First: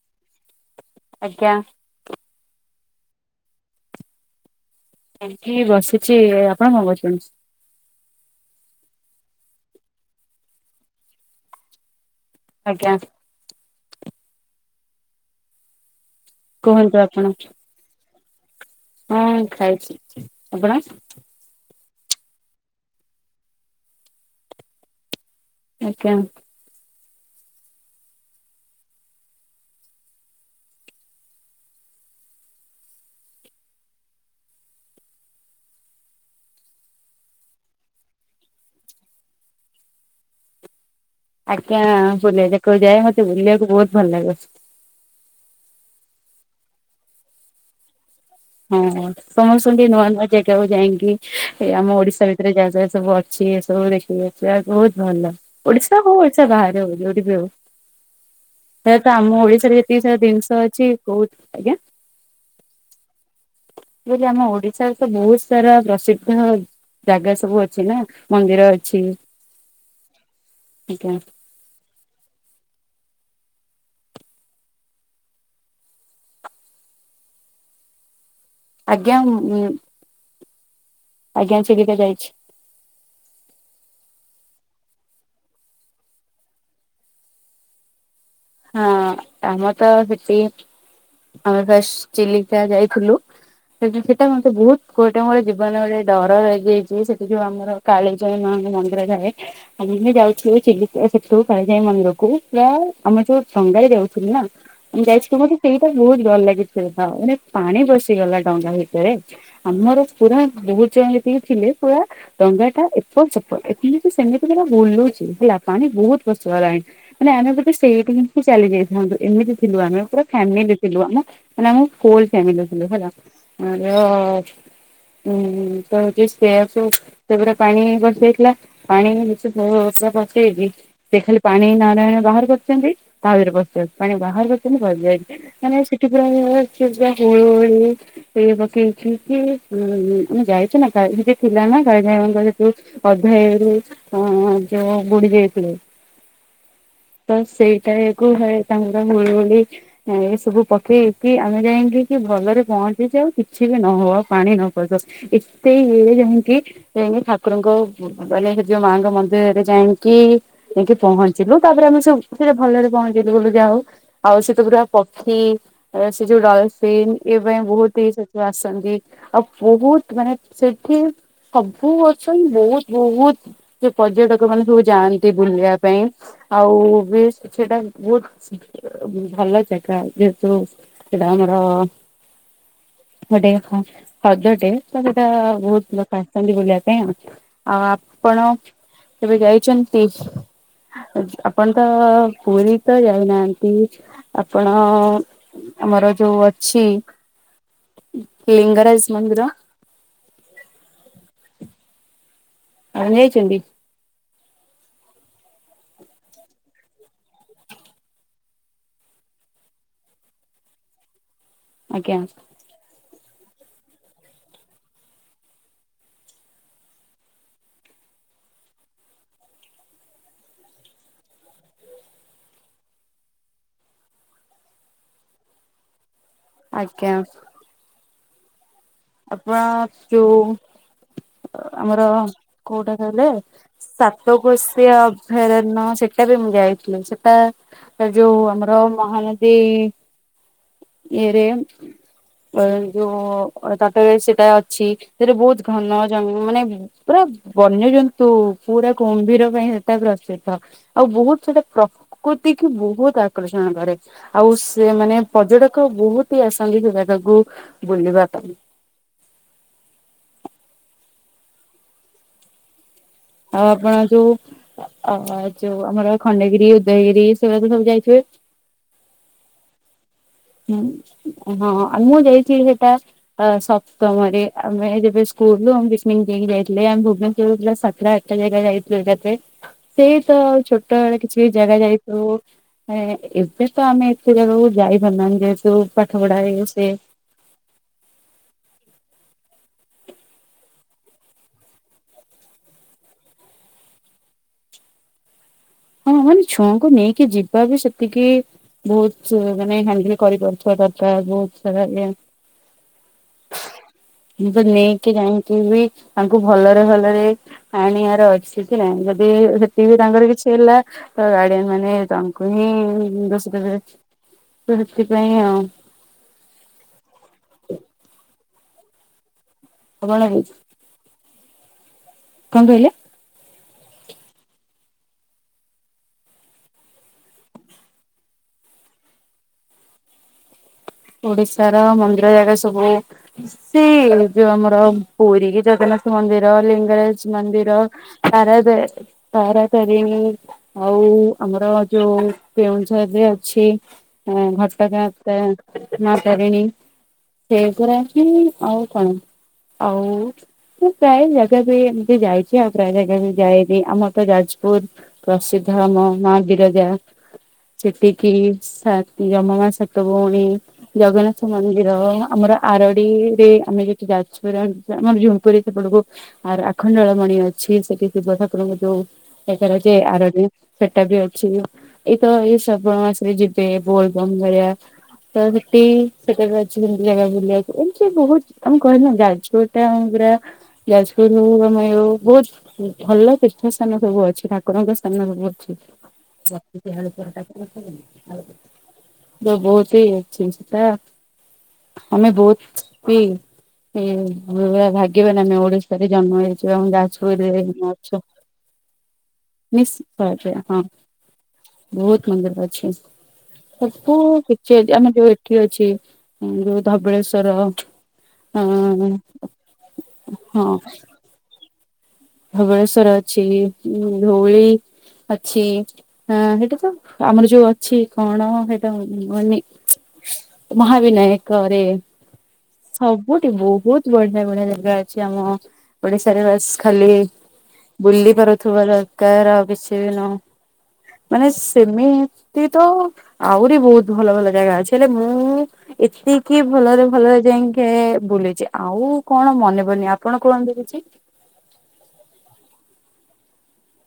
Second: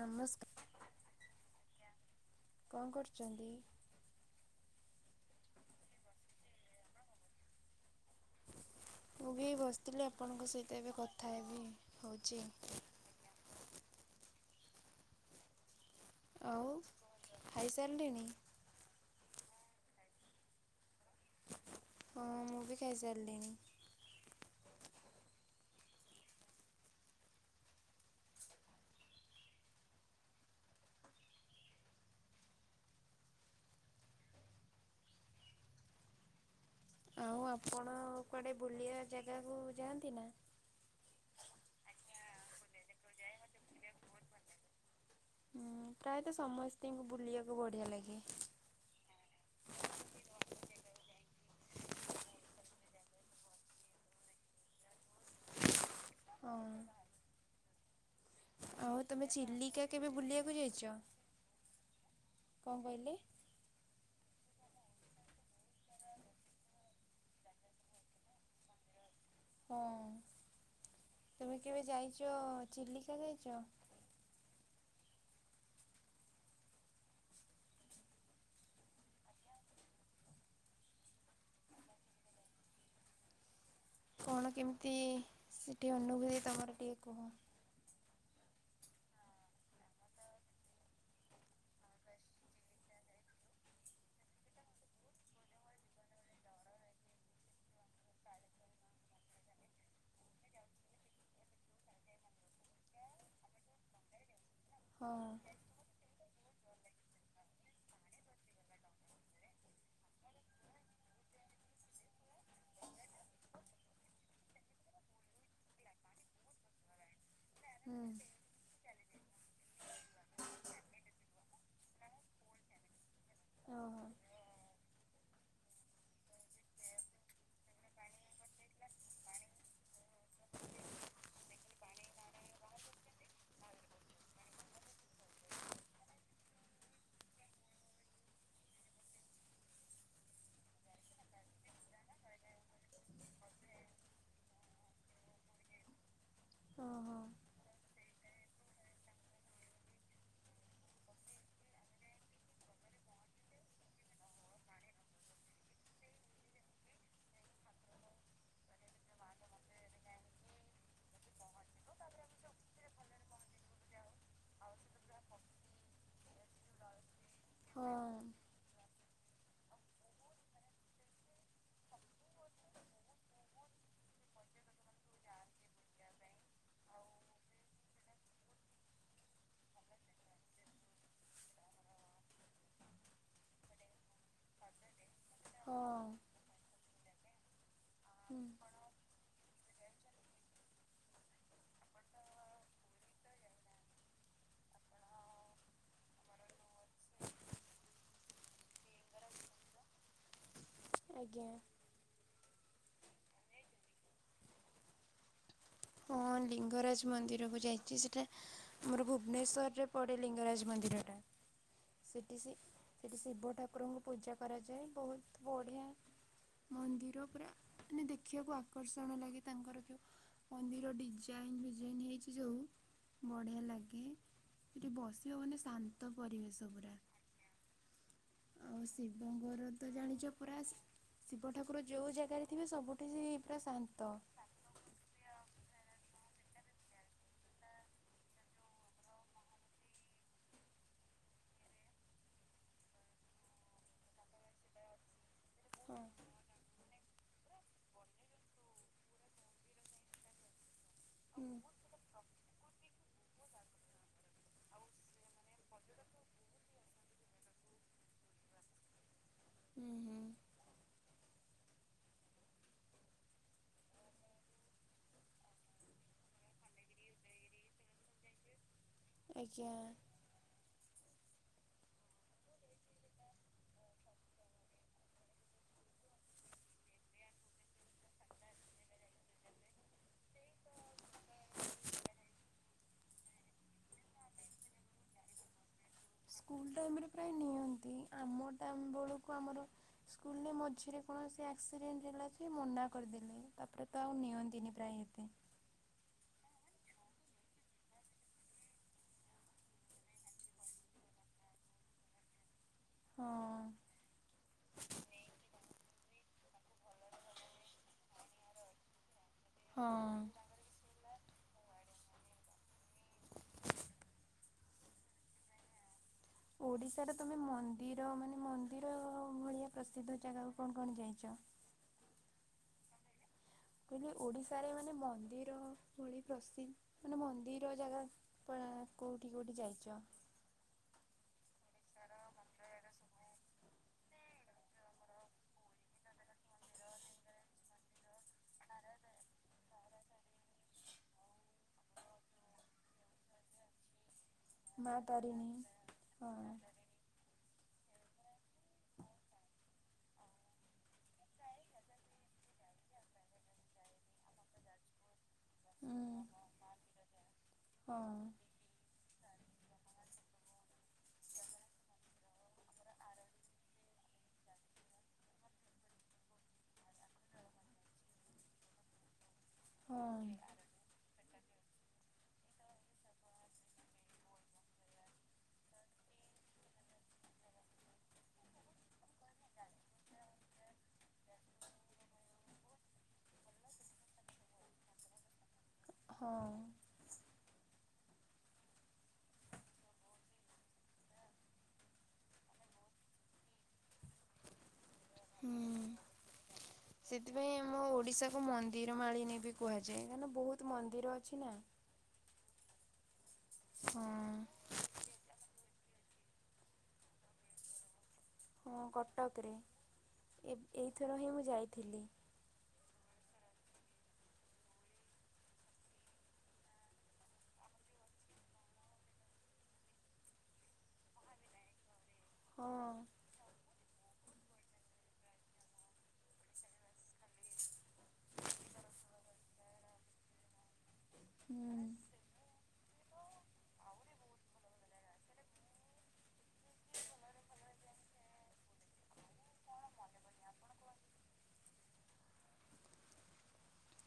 ନମସ୍କାର। ଆଜ୍ଞା। କଣ କରୁଚନ୍ତି? ଏଠି ବସିଚି। ଆପଣ କଣ କରୁଚନ୍ତି? ମୁଁ ବି ବସିଥିଲି। ଆପଣଙ୍କ ସହିତ ଏବେ କଥା ହେବି ହଉଚି ଆଉ। [unintelligible] ଆଉ କୁହନ୍ତୁ ଖାଇସାରିଲେଣି? ହଁ ହଁ ଖାଇଚି। ଆପଣ? ହଁ ମୁଁ ବି ଖାଇସାରିଲିଣି। ଆଜ୍ଞା। ଆଉ ଆପଣ କୁଆଡେ ବୁଲିବା ଜାଗାକୁ ଯାଆନ୍ତି ନା? ଆଜ୍ଞା। ବୁଲିବା ଜାଗା କୁ ଯାଏ ମତେ ବୁଲିବାକୁ ବହୁତ୍ ଭଲ ଲାଗେ। ହୁଁ ପ୍ରାୟତଃ ସମସ୍ତଙ୍କୁ ବୁଲିବାକୁ ବଢ଼ିଆ ଲାଗେ। ହଁ। [unintelligible] ନୂଆ ନୂଆ ଜାଗାକୁ ଯାଇଁକି ଏ ଆମ ଓଡିଶା ଭିତରେ ଯାହା ଯାହା ସବୁ ଅଛି ଏ ସବୁ ଦେଖିବେ। ଯାହା ବହୁତ ଭଲ। ଓଡିଶା ହଉ ଓଡିଶା ହଁ ବାହାରେ ହଉ ଯଉଠି ବି ହଉ ଆଉ ପ୍ରାୟତଃ ତମେ ଆମ ଓଡିଶାରେ ଚିଲିକା ଯେତିକି କେବେ ସାରା ଜିନିଷ ବୁଲିବାକୁ ଯାଇଛ? ଅଛି ବହୁତ ଆଜ୍ଞା। କଣ କହିଲେ? ମୁଁ କହିଲି ଆମ ଓଡିଶାରେ ତ ବହୁତ ସାରା ପ୍ରସିଦ୍ଧ ଜାଗା ସବୁ ଅଛି ନା, ମନ୍ଦିର ଅଛି। ହଁ ଆଜ୍ଞା ତୁମେ କେବେ ଯାଇଛ ଚିଲିକା ଯାଇଛ? ଆଜ୍ଞା ଉଁ ଆଜ୍ଞା ଚିଲିକା ଯାଇଛି। କଣ କେମିତି ସେଠି ଅନୁଭୂତି ତମର ଟିକେ କୁହ? ହଁ ଆମର ତ ସେଠି ଆମେ ଫାଷ୍ଟ ଚିଲିକା ଯାଇଥିଲୁ ସେଇଠି ସେଇଟା ମତେ ବହୁତ ଗୋଟେ ମୋର ଜୀବନରେ ଡର ରହିଯାଇଛି ସେଠି ଯୋଉ ଆମର କାଳିଜାଇ ମାଙ୍କ ମନ୍ଦିର ଯାଏ ଅମେ ବି ଯାଉଛୁ, ଚିଲିକା ସେଠୁ କାଳିଜାଇ ମନ୍ଦିରକୁ [unintelligible] ଆମେ ଯୋଉ ଡ଼ଙ୍ଗାରେ ଯାଉଥିଲୁ ନା, ଆମେ ହଁ ଯାଇଥିବୁ ବୋଧେ ସେଇଟା ହିଁ ବହୁତ ଭଲ ଲାଗେ ଖେଳିଥାଉ ମାନେ ପାଣି ପଶିଗଲା ଡଙ୍ଗା ଭିତରେ। ଆମର ପୁରା, ବହୁତ ଜଣ ଯେତିକି ଥିଲେ, ପୁରା ଡଙ୍ଗାଟା ଏପଟ ସେପଟ, ଏମିତି ସେମିତିକିନା ବୁଲୁଛି, ହେଲା ପାଣି ବହୁତ ପଶିଗଲାଣି। ମାନେ ଆମେ ବୋଧେ ହୁଁ ସେଇଠି ହିଁ ଥିଲୁ ଚାଲି ଯାଇଥାନ୍ତୁ ଏମିତି ଥିଲୁ ଆମେ ପୁରା ଫ୍ୟାମିଲି ଥିଲୁ ଆମ ମାନେ ମୁଁ [unintelligible] ଫ୍ୟାମିଲିରେ ଥିଲେ ହେଲା ଓହୋ [unintelligible] ଉୁଁ [unintelligible] ସେଇଆ ସବୁ ସେଗୁରା ପାଣି ପଶିଯାଇଥିଲା। ପାଣିି [unintelligible] ପକେଇବି ସେ ଖାଲି ପାଣି [unintelligible] ବାହାର କର ସେମତି ତା ଭିତରେ ବସଉଛି, ପାଣି ବାହାରକୁ କେମିତି ବାହାରି ଯାଉଛି? ମାନେ ସେଠି ପୁରା [unintelligible] ହୁଳ ହଳି ସେଇ ପକେଇଛି କି ଉଁ ମୁଁ ଯାଇଛୁ ନା, କାଳିଜାଇ ଥିଲା ନା କାଳିଜାଇମାଙ୍କର। [unintelligible] ଅଧା ଇଏ ରହୁଛି ହଁ ଯୋଉ ବୁଡି ଯାଇଥିଲେ। ହଁ ହଁ ତ ସେଇଟାଏ କୁହେ ତାଙ୍କର ମିଳୁନି ଏଇ ସବୁ ପକେଇକି ଆମେ ଯାଇଁକି କି ଭଲରେ ପହଞ୍ଚିଚି ଯାଉ, କିଛି ବି ନ ହଉ ଆଉ ପାଣି ନ ପଡ଼ୁ। ଏତେ ବେଳେ ଯାଇଁକି ଏଇନେ ଠାକୁରଙ୍କ ମାନେ ହେଇ ଯୋଉ ମାଙ୍କ ମନ୍ଦିରରେ ଯାଇଁକି ଯାଇଁକି ପହଞ୍ଚିଲୁ ତାପରେ ଆମେ ସବୁ ସେଠି ଭଲରେ ପହଞ୍ଚିଗଲୁ ଯା ହଉ, ଆଉ ସେଠୁ ପୁରା ପକ୍ଷୀ ଅ ସେ ଯୋଉ [unintelligible] ସ୍ପେନ ଏ ପାଇଁ ବହୁତ ହି ହଁ ସେଠୁ ଆସ ସେମିତି ଆଉ ବହୁତ ମାନେ ସେଠି ସବୁ [unintelligible] ବହୁତ ବହୁତ ଯୋଉ ପର୍ଯ୍ୟଟକମାନେ ସବୁ ଯାଆନ୍ତି ବୁଲିବା ପାଇଁ ଆଉ ଯୋଉ ସେଟା ବହୁତ ଅ ଭଲ ଜାଗା, ଯେହେତୁ ସେଇଟା ଆମର, [unintelligible] ହଁ ହ୍ରଦ ଟେ ତ ସେଇଟା ବହୁତ ହଁ ଦରକାର ସେମିତି ବୁଲିବା ପାଇଁ ଆଉ ଆଉ ହୁଁ ଆପଣ କେବେ ଯାଇଛନ୍ତି? ଆପଣ ତ ପୁରୀ ତ ଯାଇନାହାନ୍ତି, ଆପଣ ଆମର ଯୋଉ ଅଛି, ଲିଙ୍ଗରାଜ ମନ୍ଦିର ଆଜ୍ଞା। [unintelligible] ଯାଇଚନ୍ତି? ହଁ ଲିଙ୍ଗରାଜ ମନ୍ଦିରକୁ ଯାଇଛି, ସେଇଟା ଆମର ଭୁବନେଶ୍ୱରରେ ପଡ଼େ ଲିଙ୍ଗରାଜ ମନ୍ଦିରଟା। ଆଜ୍ଞା ସେଠି ସେ, ସେଠି ଶିବ ଠାକୁରଙ୍କୁ ପୂଜା କରାଯାଏ ବହୁତ ବଢିଆ ମନ୍ଦିର ପୁରା, ମାନେ ଦେଖିବାକୁ ଆକର୍ଷଣ ଲାଗେ ତାଙ୍କର ଯୋଉ ମନ୍ଦିର ଡିଜାଇନ ଫିଜାଇନ ହେଇଛି ଯୋଉ ବଢ଼ିଆ ଲାଗେ। ସେଠି ବସିବ ମାନେ ଶାନ୍ତ ପରିବେଶ ପୁରା। ଆଜ୍ଞା। ଆଉ ଆପଣ ଶିବଙ୍କର ତ ଜାଣିଚ ଯୋଉ ପୁରାସ୍ ଶିବ ଠାକୁର ଆମର ଯୋଉ ଜାଗାରେ ଥିବେ ସବୁଠି ସେହି ପୁରା ଶାନ୍ତ। ଘୋଷି ଅଭୟାରଣ୍ୟ, ସେଟା ବି ମୁଁ ଯାଇଥିଲି। ସେଟା ସେଟା ଯୋଉ ଆମର ମହାନଦୀ ଇଏ ରେ ଯୋଉ ଅ ତ ଟରେ ସେଟା ଅଛି, ସେତେରେ ବହୁତ ଘନ ହଁ। ଜଙ୍ଗ ମାନେ ପୁରା ବନ୍ୟଜନ୍ତୁ, ପୁରା କୁମ୍ଭୀର ପାଇଁ ସେଟା ପ୍ରସିଦ୍ଧ। ଆଉ ବହୁତ ହୁଁ ସେଟା ପ୍ରକୃତିକୁ ବହୁତ ଆକର୍ଷଣ କରେ। ଆଉ ସେ ମାନେ, ପର୍ଯ୍ୟଟକ ବହୁତ ହି ଆସନ୍ତି ସେ ଜାଗାକୁ ବୁଲିବା ପାଇଁ। ହୁଁ ହୁଁ। ଆଉ ଆପଣ ଯୋଉ ଆ ଯୋଉ ଆମର ଖଣ୍ଡଗିରି, ଉଦୟଗିରି ସେଗୁରା ତ ସବୁ ଯାଇଥିବେ? ଆଜ୍ଞା। ହୁଁ ହଁ, ଆଉ ମୁଁ ଯାଇଥିଲି ସେଟା ଅ ସପ୍ତମ ରେ ଆମେ ଯେବେ ସ୍କୁଲରୁୁ ଆମ ପିକନିକ ନେଇଁକି ଯାଇଥିଲେ, ଆମ ଭୁବନେଶ୍ଵରରୁ ସାତଟା ଯାଏ ଜାଗା ଯାଇଥିଲୁ ଏକାଥରେ, ସେଇ ତ ଛୋଟ ବେଳେ କିଛି ଜାଗା ଯାଇଥିଲୁ। ଏବେ ତ ଆମେ ଏତେ ଜାଗାକୁ ଯାଇପାରୁ ନାହୁଁ ଯେହେତୁ ପାଠ ପଢା ଇଏ ସ୍କୁଲ ସିଏ। ଟାଇମରେ ପ୍ରାୟ ନିଅନ୍ତି, ଆମ ଟାଇମ ବଳୁକୁ ଆମର ସ୍କୁଲରେ ମଝିରେ କଣ ସେ ଆକ୍ସିଡେଣ୍ଟ ହେଲା ଯେ ମନା କରିଦେଲେ, ତାପରେ ତ ଆଉ ନିଅନ୍ତି ନି ପ୍ରାୟ ଏବେ। ହଁ ମାନେ ଛୁଆଙ୍କୁ ନେଇକି ଯିବା ବି ସେତିକି ବହୁତ ମାନେ ହ୍ୟାଣ୍ଡେଲ କରିପାରୁଥିବା ଦରକାର, ବହୁତ ସାରା ଇଏ ହଁ। ମୁଁ ତ ନେଇଁକି ଯାଇଁକି ବି ତାଙ୍କୁ ଭଲରେ, ଭଲରେ ଆଣିଆର ଅଛି କି ନାହିଁ, ଯଦି ସେଠି ହଁ ବି ତାଙ୍କର କିଛି ହେଲା, ତ ଗାଡିଆନ ମାନେ ତାଙ୍କୁ ହିଁ ଦୋଷ ଦେବେ। ତ ସେଥିପାଇଁ ଆଉ। ଓଡିଶାର ତମେ ମନ୍ଦିର ମାନେ ମନ୍ଦିର ଭଳିଆ ପ୍ରସିଦ୍ଧ ଆପଣ ଜାଗା କୁ କଣ କଣ ଯାଇଚ? କଣ କହିଲେ? କହିଲି ଓଡିଶାରେ ମାନେ ମନ୍ଦିର ଭଳି ପ୍ରସି ମାନେ ମନ୍ଦିର ଜାଗା ପଳା କୋଉଠି, କୋଉଠି ଯାଇଚ? ଓଡିଶା ର ମନ୍ଦିର ଜାଗା ସବୁ ସେ ଯୋଉ ଆମର ପୁରୀ ଜଗନ୍ନାଥ ମନ୍ଦିର, ଲିଙ୍ଗରାଜ ମନ୍ଦିର। ତାର ଏବେ ତାରା ତାରିଣୀ। ଆଉ ଆମର ଯୋଉ କେଉଁଝରେ ଅଛି ହଁ ଘଟ ମା ଗାଁ ତା ତାରିଣୀ ମା ହଁ। ତାରିଣୀ। ସେଏଗୁରା ଅଛି ଆଉ କଣ ଆଉ ପ୍ରାୟ ଜାଗା ବି ଏମିତି ଯାଇଛି ଆଉ ପ୍ରାୟ ଜାଗା ବି ଯାଇନି ଆମର ତ ଯାଜପୁର। ପ୍ରସିଦ୍ଧ ଆମ ହୁଁ ମା ବିରଜା। ହଁ ସେତିକି ସାତ ଜମ ମା ସାତ ଭଉଣୀ। ଜଗନ୍ନାଥ ମନ୍ଦିର ଆମର ଆରଡିରେ ଆମେ ଯେହେତୁ ଯାଜପୁର ଆମର ଝୁମ୍ପୁରି ସେପଟକୁ ଆ ଆଖଣ୍ଡଳ ମଣି ଅଛି, ସେଠି ଶିବ ଠାକୁରଙ୍କୁ ଯୋଉ ଏବେର ଯେ ହଁ ଆରଡି, ସେଟା ବି ଅଛି। ଏଇତ ଏଇ ଶ୍ରାବଣ ମାସରେ ଯିବେ ବୋଲବମ ଭଳିଆ। ତ ସେଠି ସେଟା ବି ଅଛି ସେମିତି ଜାଗା ବୁଲିବାକୁ ଏମିତି ବହୁତ ତମେ କହିଲ ନା ଯାଜପୁର ଟା ଆମ ପୁରା ଯାଜପୁର ହଉ ଆମର ଇଏ ହଉ ବହୁତ ଭଲ ତୀର୍ଥସ୍ଥାନ ସବୁ ଅଛି, ଠାକୁରଙ୍କ ସ୍ଥାନ ସବୁ ଅଛି। ହଁ। ଯୋଉ ବହୁତ ହିଁ [inaudible] ଆମେ ବହୁତ। [inaudible] [inaudible] ଭାଗ୍ୟବାନ ଆମେ ହୁଁ ଓଡିଶାରେ ଜନ୍ମ ହେଇ ଯାଜପୁର ସେଥିପାଇଁ ରେ ଆମ ଏଇନା ଅଛୁ, ଓଡ଼ିଶାକୁ ମନ୍ଦିର ମାଳିନୀ ବି କୁହାଯାଏ କାରଣ ବହୁତ [unintelligible] ହଁ। ମନ୍ଦିର ଅଛି ନା। ବହୁତ ମନ୍ଦିର ଅଛି, ହଁ। ସବୁ କିଛି ଅଛି ଆମେ ଯୋଉ ଏଠି ଅଛି ଯୋଉ ଧବଳେଶ୍ଵର। ଅ ହଁ, କଟକରେ ଏଇ ଏଇଥର ହିଁ ମୁଁ ଯାଇଥିଲି। ଧବଳେଶ୍ୱର ଅଛି, ଧଉଳି ଅଛି। ହଁ, ହେଟା ତ ଆମର ଯୋଉ ଅଛି କଣ ସେଇଟା [inaudible] ମହାବିନାୟକ ରେ। ହଁ। ବହୁତି ବହୁତ ବଢିଆ ବଢିଆ ଜାଗା ଅଛି ଆମ ଓଡିଶାରେ, ବାସ୍ ଖା ଖାଲି ବୁଲି ପାରୁଥିବା ଦରକାର, ଆଉ କିଛି ବି ନୁହଁ। ମାନେ ହୁଁ। ସେମିତି ତ ଆହୁରି ବହୁତ ଭଲ ଭଲ ଜାଗା ଅଛି ହେଲେ ମୁଁ ଏତିକି ଭଲରେ ଭଲରେ ଯାଇକି ବୁଲିଛି, ଆଉ କଣ ମନେ ପଡୁନି ଆପଣ କୁହନ୍ତୁ କିଛି।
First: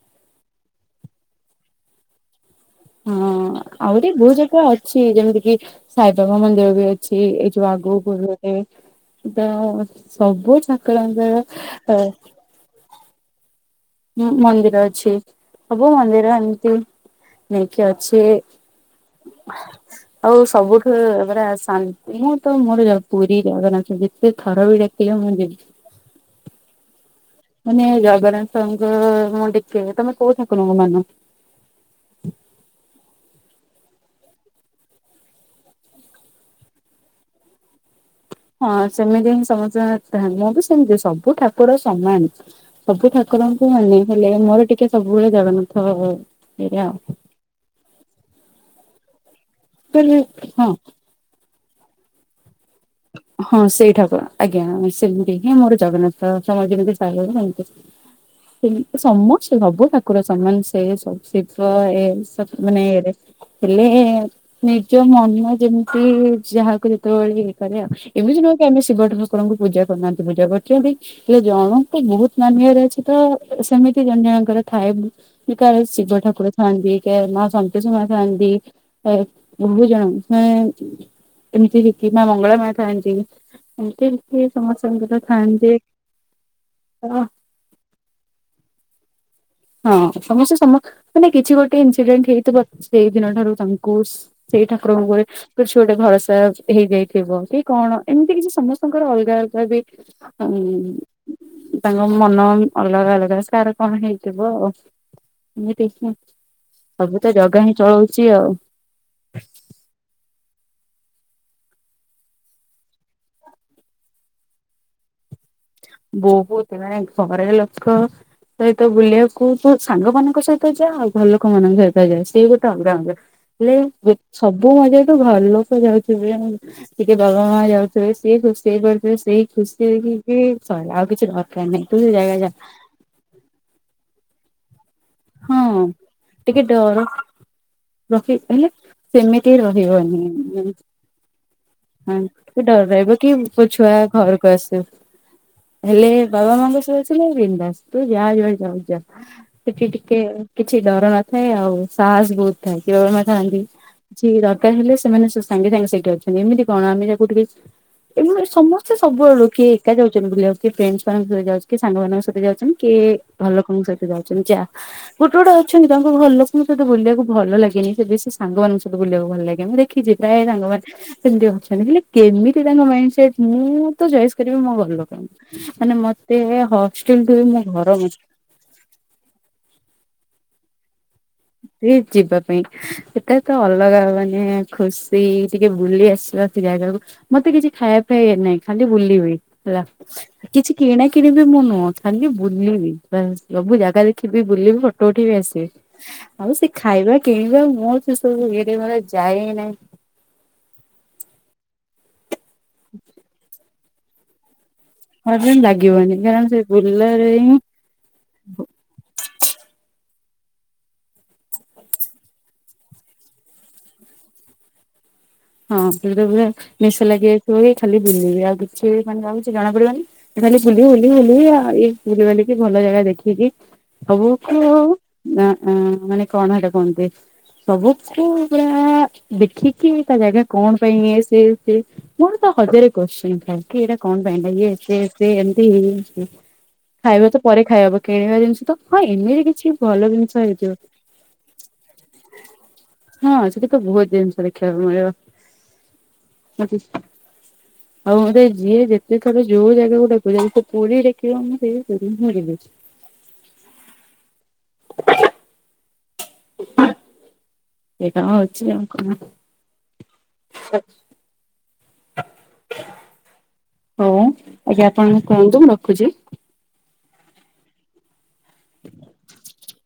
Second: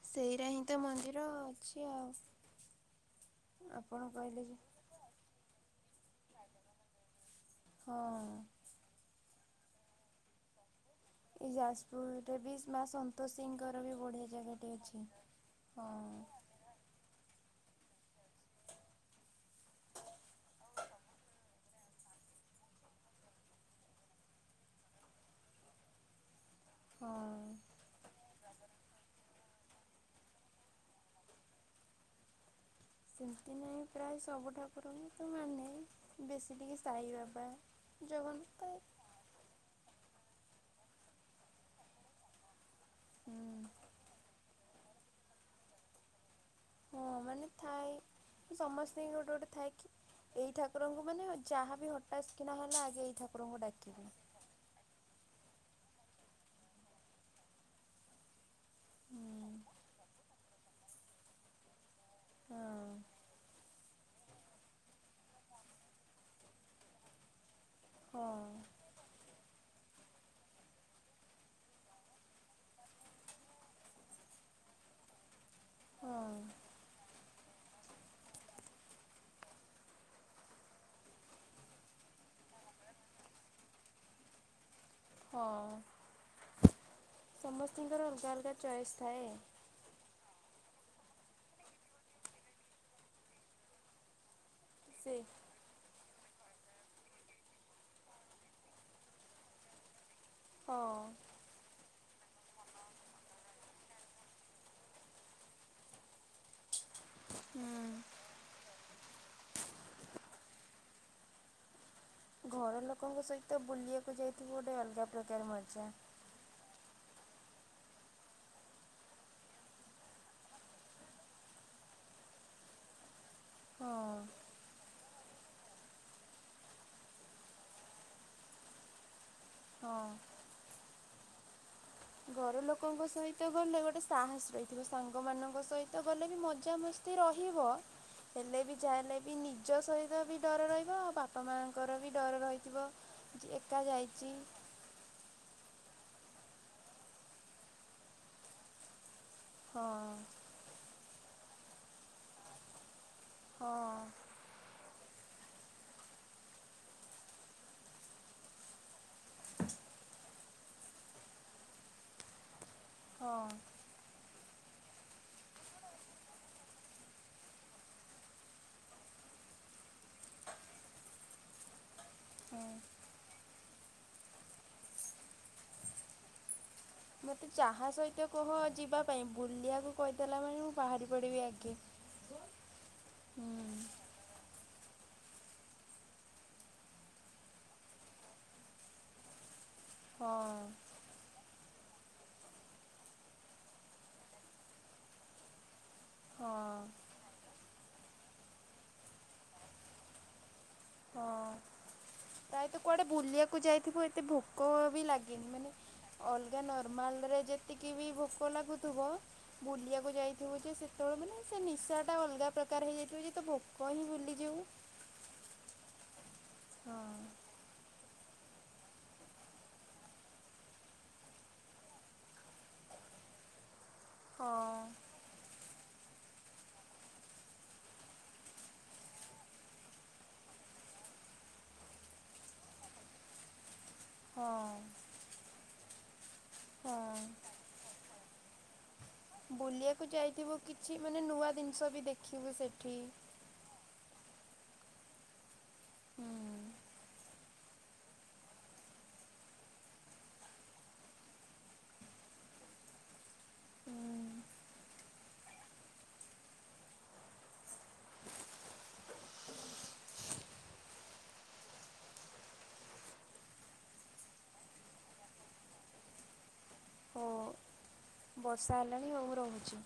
ସେଇଟା ହିଁ ତ ମନ୍ଦିର ଅଛି ଆଉ। ହଁ, ଆପଣ ଆହୁରି ବହୁତ କହିଲେ ଯେ ଜାଗା ଅ ଛି, ଯେମିତି କିି ସାଇବାବା ମନ୍ଦିର ବି ଅଛି, ଏଇ ଯୋଉ ଆଗକୁ ହଁ। ଗଲେ। ଏଇ ତ ସବୁ ଠା ଏଇ ଯାଜପୁରରେ ବି ସ ମା ସନ ତୋଷୀଙ୍କର ବି ବଢିଆ ଜାଗାଟେ ଅଛି, ହଁ। ଥାଇନ୍କ୍ୟୁ! ନେଇକି ଅଛି। ଆଉ ସବୁଠୁ ପୁରା ଶାନ୍ତି ମୁଁ ତ ମୋର ଜ ପୁରୀ ଜଗନ୍ନାଥ ଯେତେ ଥର ବି ଯାଇ ଥିଲେ ମୁଁ ଯିବି। ହଁ। ମାନେ ଜଗନ୍ନାଥଙ୍କୁ ମୁଁ ଟିକେ ତମେ କୋଉ ଠାକୁରଙ୍କୁ ମାନ? ସେମତି ନା ମୁଁ ପ୍ରାୟ ସବୁ ଠାକୁରଙ୍କୁ ତ ମାନେ ବେଶୀ ଟିକେ ସାଇ ବାବା, ଜଗନ ହଁ, ସେମିତି ହିଁ ସମସ୍ତେ [inaudible] ମୁଁ ବି ସେମିତି ସବୁ ଠାକୁର ସମାନ। ସବୁ ହୁଁ ଠାକୁରଙ୍କୁ ମାନେ ହେଲେ ମୋର ଟିକେ ସବୁବେଳେ ଜଗନ୍ନାଥ ଏଇଆ ଆଉ। ହଁ ମାନେ ଥାଏ ସମସ୍ତେ ଗୋଟେ ଗୋଟେ ଥାଏ କି ଏଇ ହଁ ଠାକୁରଙ୍କୁ ମାନେ ଯାହାବି ହଠାତ୍ କିନା ହେଲା ଆଗେ ଏଇ ଠାକୁରଙ୍କୁ ହଁ, ସେଇ ଡାକିବେ। ଠାକୁର। ଆଜ୍ଞା, ସେମିତି ହିଁ ମୋର ଜଗନ୍ନାଥ ତମର ଯେମିତି ସାଇ ବାବା ସେମିତି। ସେମିତି ତ ହୁଁ ସମସ୍ତେ ସବୁ ଠାକୁର ସମାନ, ସେ ସବୁ ଶିବ ଏ ସବୁ ହଁ ମାନେ ଏରେ। ହେଲେ ନିଜ ମନ ଯେମିତି ଯାହାକୁ ଯେତେବେଳେ କରେ ଆଉ, ହଁ ଏମିତି ନୁହେଁ କି ଆମେ ଶିବ ଠାକୁରଙ୍କୁ ପୂଜା କରୁନାହାନ୍ତି, ପୂଜା କରୁଛନ୍ତି। ହେଲେ ଜଣଙ୍କୁ ବହୁତ ମାନିବାର ଅଛି ତ ସେମିତି ଜଣ ଜଣଙ୍କର ଥାଏ। କାହାର ହଁ ଶିବ ଠାକୁର ଥାଆନ୍ତି, କାହାର ମା ସନ୍ତୋଷୀ ମା ଥାଆନ୍ତି। ଥାଏ ବହୁତ ଜଣ ଥାଏ, ଏମିତି କି କି ମା ମଙ୍ଗଳା ମା ଥାଆନ୍ତି, ଏମିତି ଏମିତି ସମସ୍ତଙ୍କର ଥାଆନ୍ତି। [inaudible] ହଁ। ସମସ୍ତଙ୍କର ଅଲଗା ଅଲଗା ଚଏସ୍ ଥାଏ। ହଁ ସମସ୍ତେ ସମ ମାନେ କିଛି ଗୋଟେ ଇନସିଡେଣ୍ଟ ହେଇଥିବ ସେଇ ଦିନଠାରୁ ତାଙ୍କୁ ସେଇ ଠାକୁରଙ୍କୁ ସେ କହେ କିଛି ଗୋଟେ ଭରସା ହେଇଯାଇଥିବ କି କଅଣ ଏମିତି କିଛି ସମସ୍ତଙ୍କର ଅଲଗା ଅଲଗା ବି ହଁ ହୁଁ ତାଙ୍କ ମନ ଅଲଗା ଅଲଗା ସେ କାର କଣ ହେଇ ଥିବ ଆଉ ଏମିତି ମୁଁ ସବୁ ତ ଜାଗା ହିଁ ହୁଁ। ଚଳୋଉଚି ଆଉ। ଘର ଲୋକଙ୍କ ସହିତ ବୁଲିବାକୁ ଯାଇଥିବୁ ଗୋଟେ ଅଲଗା ପ୍ରକାର ମଜା। ବୋଉ କୋହୁଥିଲା ନାଇଁ ସହରରେ ଲୋକ ସହିତ ବୁଲିବାକୁ ତ ସାଙ୍ଗମାନଙ୍କ ସହିତ ଯାଏ ଆଉ ଘର ଲୋକମାନାନଙ୍କ ସହିତ ଯାଏ ସେ ବି ତ ଅଲଗା ମଜା। ହେଲେ ବି ହଁ ସବୁ ମଜାଠୁ ଘରଲୋକ ଯାଉଥୁବେ ଟିକେ ବାବାମାଆ ଯାଉଥୁବେ ସିଏ ଖୁସି ହେଇପାରୁଥୁବେ ସେଇ ଖୁସି ହଁ। ଦେଖିକି ସଇଲା ଆଉ କିଛି ଦରକାର ନାଇଁ ତୁ ସେ ଜାଗା ଯା ଘର ଲୋକଙ୍କ ସହିତ ଗଲେ ଗୋଟେ ସାହସ ରହି ଥିବ ସାଙ୍ଗମାନଙ୍କ ହଁ ସହିତ ଗଲେ ବି ଟିକେ ଡର ମଜାମସ୍ତି ରହିବ ରଖି ହେଲେ ବି ଯାହେଲେ ବି ସେମିତି ନିଜ ରହିବନି ସହିତ ବି ଡର ରହିବ ଆଉ ବାପା ମାଆଙ୍କର ବି ଡର ଟିକେ ରହିଥିବ। ରହିବ କି ଯିଏ ମୋ ଏକା ଛୁଆ ଯାଇଚି ଘରକୁ ଆସୁ ହେଲେ ବାବା ମାଆଙ୍କ ସହିତ ଥିଲେ ବିନ୍ଦାସ ତୁ ଯାଆ ଯୁଆଡେ ଯାଉ ଯାଆ ହଁ ସେଠିି ଟି କିଛି ଡର ନଥାଏ ଆଉ ସାହସ ବୋହୁତ ଥାଏ କି ବାବାମାଆ ଥାଆନ୍ତି ହଁ କିଛି ବି ଦର କାର ହେଲେ ସେମାନେ ସେ ସାଙ୍ଗେ ସାଙ୍ଗେ ସେଇଠି ଅଛନ୍ତି ଏମିତି କଣ ଆମେ ଯାକୁ ଟିକେ ଏ ମା ସମସ୍ତେ ସବୁ ଆଡୁ ଲୋ ଏକା ଯାଉଚନ୍ତି ବୁଲିିବାକୁ କିଏ ଫ୍ରେଣ୍ଡସମାନଙ୍କ ସହିତ ଯାଉଚି କିଏ ସାଙ୍ଗମାନଙ୍କ ସହିତ ଯାଉଛନ୍ତି। କିଏ ହଁ ଘର ଲୋକଙ୍କ ସହିତ ଯାଉଚନ୍ତି ଯାଆ। ଗୋଟେ ଗୋଟେ ଅଛନ୍ତି ତାଙ୍କ ଘର ଲୋକଙ୍କ ସହିତ ବୁଲିବାକୁ ଭଲ ଲାଗେନି ସେ ବେଶୀ ସାଙ୍ଗମାନଙ୍କ ସହିତ ବୁଲିବାକୁ ଭଲ ଲାଗେ ମୁଁ ଦେ ଖିଚି ପ୍ରାୟ ସାଙ୍ଗମାନେ ସେମତି ଅଛନ୍ତି ହେଲେ କେମିତି ହଁ। ତାଙ୍କ ମାଇଣ୍ଡ ସେଟ ମୁଁ ତ ଚଏସ୍ କରିବି ମୋ ଘରଲୋକ। ମାନେ ମତେ ଏ ହଷ୍ଟେଲଠୁ ବି ମୋ ଘର ବୁଝି ଓହୋ ଯିବା ପାଇଁ ବୁଲିବାକୁ କହିଦେଲା ମାନେ ମୁଁ ବାହାରି ପଡିବି ଆ ବି ଯିବା ପାଇଁ ସେଟା ତ ଅଲଗା ମାନେ ଖୁସ୍ ସି ଟିକେ ବୁଲି ଆସିବା ସେ ଜାଗାକୁ ମତେ କିଛି ଖାଇବା ଫାଇବା ନାଇଁ ଖାଲି ବୁଲିବି ହେଲା। ହଁ କିଛି କିଣା କିଣିବେ ମୁଁ ନୁହଁ ଖାଲି ବୁଲିବି ବାସ୍ ସବୁ ଜାଗା ଦେଖିବି, ବୁଲିବି, ଫଟୋ ଉଠେଇ ଆସିବି। ହଁ ଆଉ ସେ ଖାଇବା କିଣିବା ମୋର ସେ ସବୁ ଇଏରେ ମାନେ ଯାଏ ହି ନାହିଁ। ହଁ କାଇଁ ତୁ କୁଆଡେ ବୁଲିବାକୁ ଯାଇ ଥିବୁ ଏତେ ଭୋକ ବି ଲାଗେନି ମତେ ମାନେ ଲାଗିବନି କାରଣ ସେ ଅଲଗା ବୁଲାରେ ନର୍ମାଲରେ ହିଁ ଯେତି କିବି ଭୋକ ଲାଗୁଥୁବ ବୁଲିବାକୁ ଯାଇଥିବୁ ଯେ ସେତେବେଳେ ମାନେ ସେ ନିଶାଟା ଅଲଗା ପ୍ରକାର ହେଇଯାଇଥିବ ଯେ ତୁ ଭୋକ ହିଁ ଭୁଲିଯିବୁ। ହଁ ସେଇଟା ପୁରା ନିଶ ହଁ ଲାଗି ଯାଇଥିବ ଏ ଖାଲି ବୁଲିବି ଆଉ କିଛି ମାନେ ଆଉ କିଛି ଜଣା ପଡିବନି। ତୁ ଖାଲି ବୁଲିବି ବୁଲିବି ବୁଲିବି ଆଉ ଏଇ ବୁଲି ବାଲିିକି ଭଲ ଜାଗା ଦେଖିକି ହଁ ସବୁକୁ ଆଉ ନାଆ ମାନେ କଣ ହେଟା କୁହନ୍ତି ସବୁକୁ ପୁରା ଦେଖିକି ତା ଜାଗା କଣ ପାଇଁ ଇଏ ସେ ସେ ମୋର ତ ହଜାରେ କୋଶ୍ଚେନ୍ ଥାଏ। କି ଏଟା କଣ ପାଇଁ ହଁ ହେଲା ଇଏ ସିଏ ସିଏ ଏମତି [unintelligible] ଖାଇବା ତ ହଁ ପରେ ଖାଇ ହବ କିଣିବା ଜିନଷ ତ ହଁ ଏମି ବୁଲିବାକୁ ଯାଇଥିବୁ କିଛି ମାନେ ନୂଆ ଦିନଷ ବି ଦେଖିବୁ ସେଠି। ହଁ ସେଠି ତ ବୋହୁତ ଜିନଷ ଦେଖିବାକୁ ମିଳିବ ହୁଁ। ମୋର କିଛି ଆଉ ମତେ ଯିଏ ଯେତେ ଥର ଯୋଉ ଜାଗାକୁ ଡାକୁଚନ୍ତି ସେ ପୁରୀ ଡ଼ାକିବ ମାନେ ସେଇ ପୁରୀ ହିଁ ଯିବି। ହୁଁ। [inaudible] ଏଇ କାମ ଅଛି ଆଉ କଣ? ସଚ୍ ହଉ ଆଜ୍ଞା ଆପଣ [unintelligible] କୁହନ୍ତୁ ମୁଁ ରଖୁଛି। ହୋ ବର୍ଷା ହେଲାଣି ହଉ ମୁଁ ରହୁଛି।